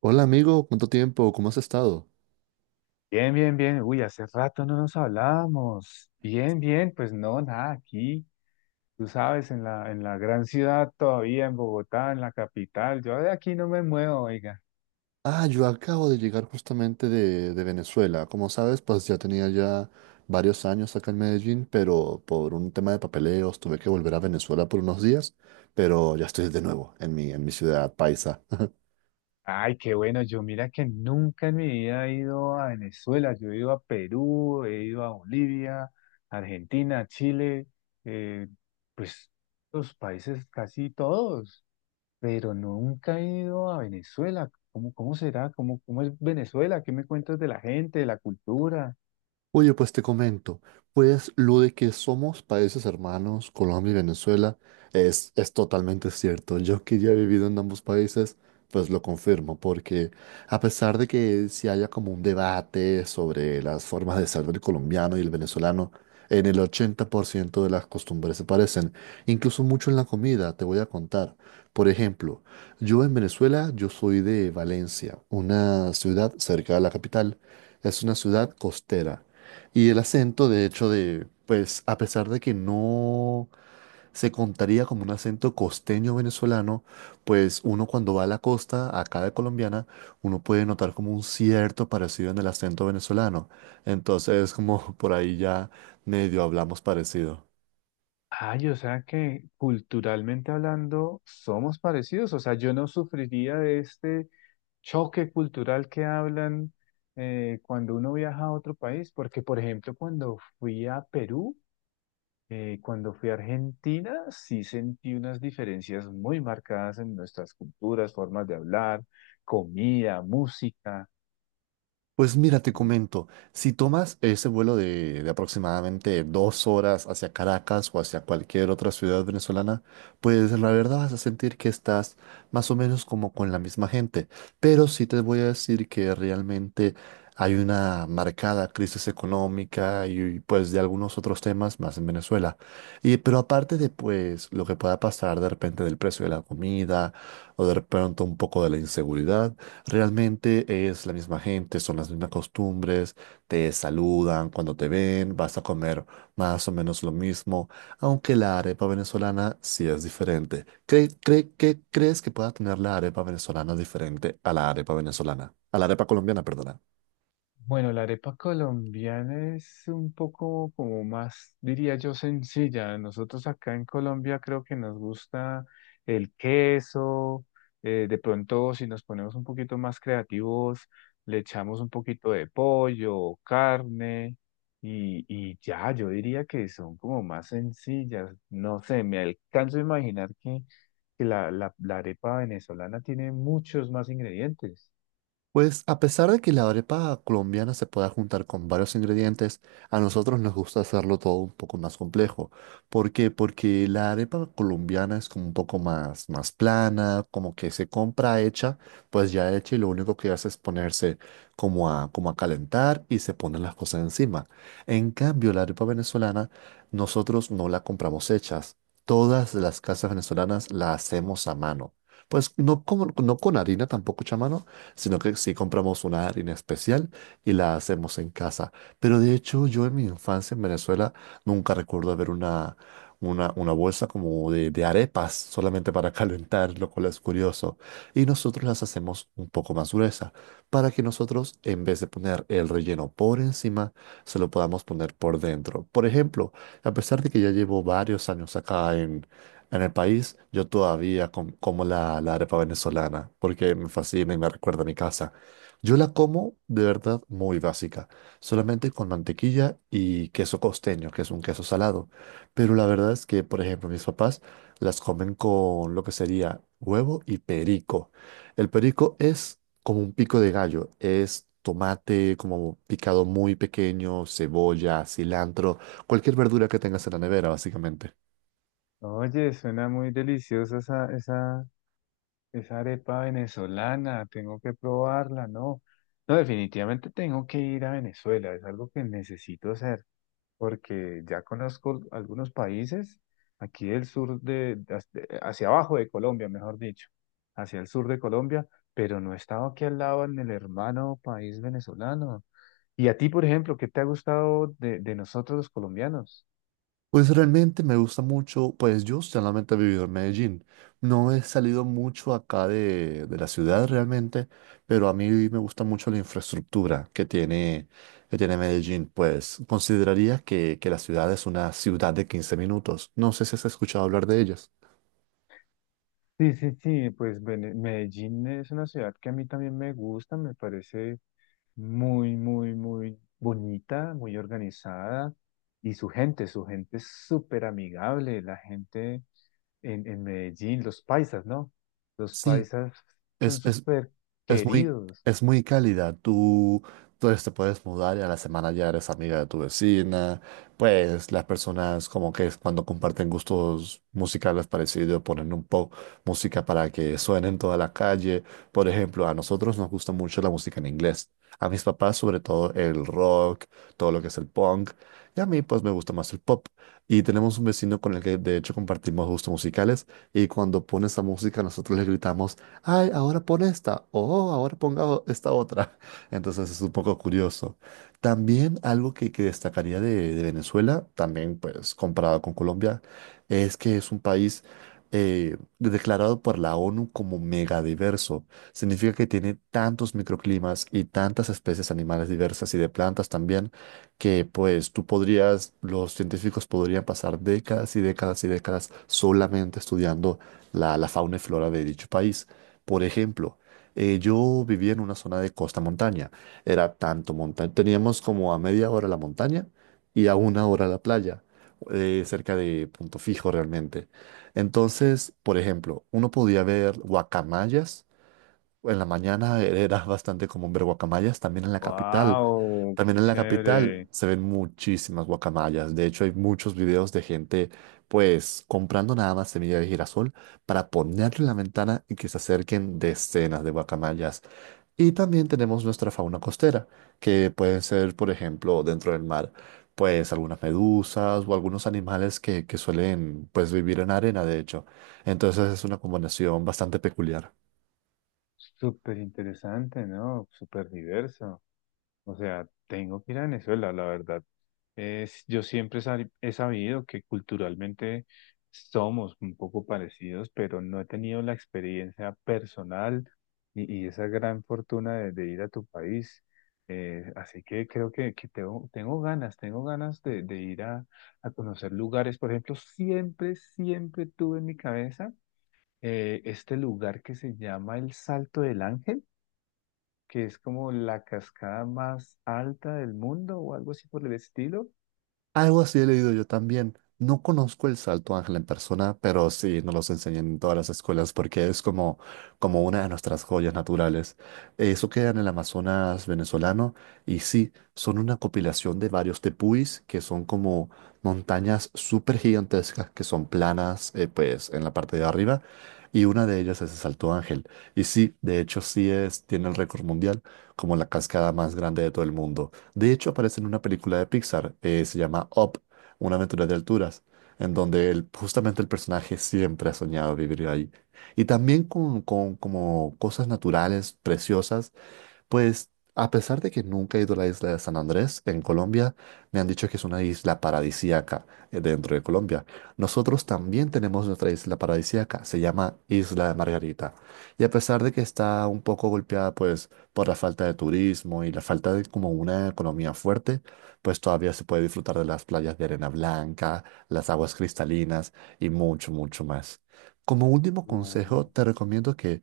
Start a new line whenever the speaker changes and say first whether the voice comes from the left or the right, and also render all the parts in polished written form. right: Hola amigo, ¿cuánto tiempo? ¿Cómo has estado?
left: Bien, bien, bien. Uy, hace rato no nos hablábamos. Bien, bien, pues no, nada, aquí, tú sabes, en la gran ciudad todavía, en Bogotá, en la capital, yo de aquí no me muevo, oiga.
right: Ah, yo acabo de llegar justamente de Venezuela. Como sabes, pues ya tenía ya varios años acá en Medellín, pero por un tema de papeleos tuve que volver a Venezuela por unos días, pero ya estoy de nuevo en mi ciudad paisa.
left: Ay, qué bueno, yo mira que nunca en mi vida he ido a Venezuela, yo he ido a Perú, he ido a Bolivia, Argentina, Chile, eh, pues los países casi todos. Pero nunca he ido a Venezuela. ¿Cómo será? ¿Cómo es Venezuela? ¿Qué me cuentas de la gente, de la cultura?
right: Oye, pues te comento, pues lo de que somos países hermanos, Colombia y Venezuela, es totalmente cierto. Yo que ya he vivido en ambos países, pues lo confirmo, porque a pesar de que si haya como un debate sobre las formas de ser del colombiano y el venezolano, en el 80% de las costumbres se parecen, incluso mucho en la comida, te voy a contar. Por ejemplo, yo en Venezuela, yo soy de Valencia, una ciudad cerca de la capital. Es una ciudad costera. Y el acento, de hecho, de, pues, a pesar de que no se contaría como un acento costeño venezolano, pues uno cuando va a la costa, acá de colombiana, uno puede notar como un cierto parecido en el acento venezolano. Entonces, como por ahí ya medio hablamos parecido.
left: Ay, o sea que culturalmente hablando somos parecidos, o sea, yo no sufriría de este choque cultural que hablan cuando uno viaja a otro país, porque por ejemplo cuando fui a Perú, cuando fui a Argentina, sí sentí unas diferencias muy marcadas en nuestras culturas, formas de hablar, comida, música.
right: Pues mira, te comento, si tomas ese vuelo de aproximadamente 2 horas hacia Caracas o hacia cualquier otra ciudad venezolana, pues la verdad vas a sentir que estás más o menos como con la misma gente. Pero sí te voy a decir que realmente hay una marcada crisis económica y pues de algunos otros temas más en Venezuela. Y, pero aparte de pues lo que pueda pasar de repente del precio de la comida o de pronto un poco de la inseguridad. Realmente es la misma gente, son las mismas costumbres, te saludan cuando te ven, vas a comer más o menos lo mismo, aunque la arepa venezolana sí es diferente. Qué crees que pueda tener la arepa venezolana diferente a la arepa venezolana? A la arepa colombiana, perdona.
left: Bueno, la arepa colombiana es un poco como más, diría yo, sencilla. Nosotros acá en Colombia creo que nos gusta el queso. De pronto, si nos ponemos un poquito más creativos, le echamos un poquito de pollo, carne y ya, yo diría que son como más sencillas. No sé, me alcanzo a imaginar que, que la arepa venezolana tiene muchos más ingredientes.
right: Pues a pesar de que la arepa colombiana se pueda juntar con varios ingredientes, a nosotros nos gusta hacerlo todo un poco más complejo. ¿Por qué? Porque la arepa colombiana es como un poco más, más plana, como que se compra hecha, pues ya hecha y lo único que hace es ponerse como a, como a calentar y se ponen las cosas encima. En cambio, la arepa venezolana nosotros no la compramos hechas. Todas las casas venezolanas la hacemos a mano. Pues no, como, no con harina tampoco hecha a mano, sino que sí compramos una harina especial y la hacemos en casa. Pero de hecho, yo en mi infancia en Venezuela nunca recuerdo haber una, una bolsa como de arepas solamente para calentar, lo cual es curioso. Y nosotros las hacemos un poco más gruesa para que nosotros, en vez de poner el relleno por encima, se lo podamos poner por dentro. Por ejemplo, a pesar de que ya llevo varios años acá en el país yo todavía como la arepa venezolana porque me fascina y me recuerda a mi casa. Yo la como de verdad muy básica, solamente con mantequilla y queso costeño, que es un queso salado. Pero la verdad es que, por ejemplo, mis papás las comen con lo que sería huevo y perico. El perico es como un pico de gallo, es tomate como picado muy pequeño, cebolla, cilantro, cualquier verdura que tengas en la nevera, básicamente.
left: Oye, suena muy deliciosa esa arepa venezolana, tengo que probarla, ¿no? No, definitivamente tengo que ir a Venezuela, es algo que necesito hacer, porque ya conozco algunos países, aquí del sur hacia abajo de Colombia, mejor dicho, hacia el sur de Colombia, pero no he estado aquí al lado en el hermano país venezolano. ¿Y a ti, por ejemplo, qué te ha gustado de nosotros los colombianos?
right: Pues realmente me gusta mucho, pues yo solamente he vivido en Medellín. No he salido mucho acá de la ciudad realmente, pero a mí me gusta mucho la infraestructura que tiene Medellín. Pues consideraría que la ciudad es una ciudad de 15 minutos. No sé si has escuchado hablar de ellas.
left: Sí, sí, sí, pues Medellín es una ciudad que a mí también me gusta, me parece muy, muy, muy bonita, muy organizada y su gente es súper amigable, la gente en Medellín, los paisas, ¿no? Los
right: Sí,
left: paisas son
right: es
left: súper
right: Es muy,
left: queridos.
right: es muy cálida. Tú te puedes mudar y a la semana ya eres amiga de tu vecina. Pues las personas como que es cuando comparten gustos musicales parecidos, ponen un poco música para que suene en toda la calle. Por ejemplo, a nosotros nos gusta mucho la música en inglés. A mis papás sobre todo el rock, todo lo que es el punk. Y a mí pues me gusta más el pop. Y tenemos un vecino con el que de hecho compartimos gustos musicales. Y cuando pone esa música nosotros le gritamos ay, ahora pon esta, o ahora esta otra. Entonces es un poco curioso. También algo que destacaría de Venezuela, también pues comparado con Colombia, es que es un país declarado por la ONU como megadiverso. Significa que tiene tantos microclimas y tantas especies animales diversas y de plantas también, que pues tú podrías, los científicos podrían pasar décadas y décadas y décadas solamente estudiando la fauna y flora de dicho país. Por ejemplo, yo vivía en una zona de costa montaña. Era tanto montaña. Teníamos como a 1/2 hora la montaña y a 1 hora la playa, cerca de Punto Fijo realmente. Entonces, por ejemplo, uno podía ver guacamayas en la mañana era bastante común ver guacamayas, también en la capital.
left: ¡Wow! ¡Qué
right: También en la capital
left: chévere!
right: se ven muchísimas guacamayas. De hecho, hay muchos videos de gente, pues, comprando nada más semilla de girasol para ponerle en la ventana y que se acerquen decenas de guacamayas. Y también tenemos nuestra fauna costera, que pueden ser, por ejemplo, dentro del mar, pues algunas medusas o algunos animales que suelen, pues, vivir en arena, de hecho. Entonces es una combinación bastante peculiar.
left: Súper interesante, ¿no? Súper diverso. O sea, tengo que ir a Venezuela, la verdad. Yo siempre he sabido que culturalmente somos un poco parecidos, pero no he tenido la experiencia personal y esa gran fortuna de ir a tu país. Así que creo que tengo ganas de ir a conocer lugares. Por ejemplo, siempre tuve en mi cabeza este lugar que se llama el Salto del Ángel que es como la cascada más alta del mundo o algo así por el estilo.
right: Algo así he leído yo también. No conozco el Salto Ángel en persona, pero sí nos los enseñan en todas las escuelas porque es como, como una de nuestras joyas naturales. Eso queda en el Amazonas venezolano y sí, son una compilación de varios tepuis que son como montañas súper gigantescas que son planas, pues en la parte de arriba y una de ellas es el Salto Ángel. Y sí, de hecho sí es, tiene el récord mundial como la cascada más grande de todo el mundo. De hecho, aparece en una película de Pixar, se llama Up, una aventura de alturas, en donde justamente el personaje siempre ha soñado vivir ahí. Y también con como cosas naturales preciosas pues a pesar de que nunca he ido a la isla de San Andrés en Colombia, me han dicho que es una isla paradisíaca dentro de Colombia. Nosotros también tenemos nuestra isla paradisíaca, se llama Isla de Margarita. Y a pesar de que está un poco golpeada pues por la falta de turismo y la falta de como una economía fuerte, pues todavía se puede disfrutar de las playas de arena blanca, las aguas cristalinas y mucho, mucho más. Como último consejo,
left: Mm.
right: te recomiendo que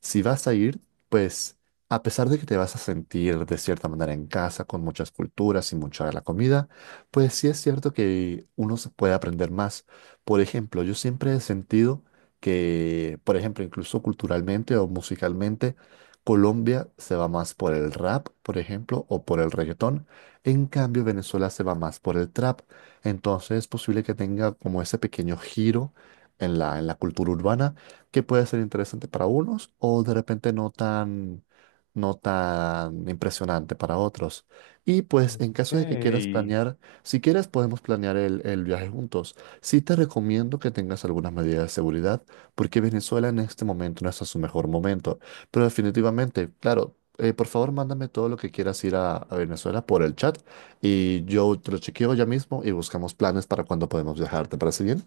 right: si vas a ir, pues a pesar de que te vas a sentir de cierta manera en casa, con muchas culturas y mucha de la comida, pues sí es cierto que uno se puede aprender más. Por ejemplo, yo siempre he sentido que, por ejemplo, incluso culturalmente o musicalmente, Colombia se va más por el rap, por ejemplo, o por el reggaetón. En cambio, Venezuela se va más por el trap. Entonces es posible que tenga como ese pequeño giro en la cultura urbana que puede ser interesante para unos o de repente no tan no tan impresionante para otros. Y pues en
left: Ok.
right: caso de que quieras planear, si quieres podemos planear el viaje juntos. Sí te recomiendo que tengas algunas medidas de seguridad, porque Venezuela en este momento no está en su mejor momento. Pero definitivamente, claro, por favor mándame todo lo que quieras ir a Venezuela por el chat y yo te lo chequeo ya mismo y buscamos planes para cuando podemos viajar. ¿Te parece bien?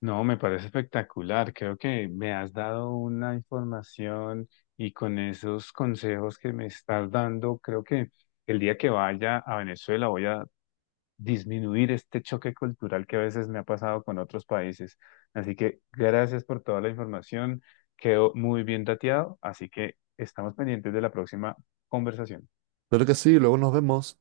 left: No, me parece espectacular. Creo que me has dado una información y con esos consejos que me estás dando, creo que el día que vaya a Venezuela voy a disminuir este choque cultural que a veces me ha pasado con otros países. Así que gracias por toda la información. Quedó muy bien dateado, así que estamos pendientes de la próxima conversación.
right: Claro que sí, luego nos vemos.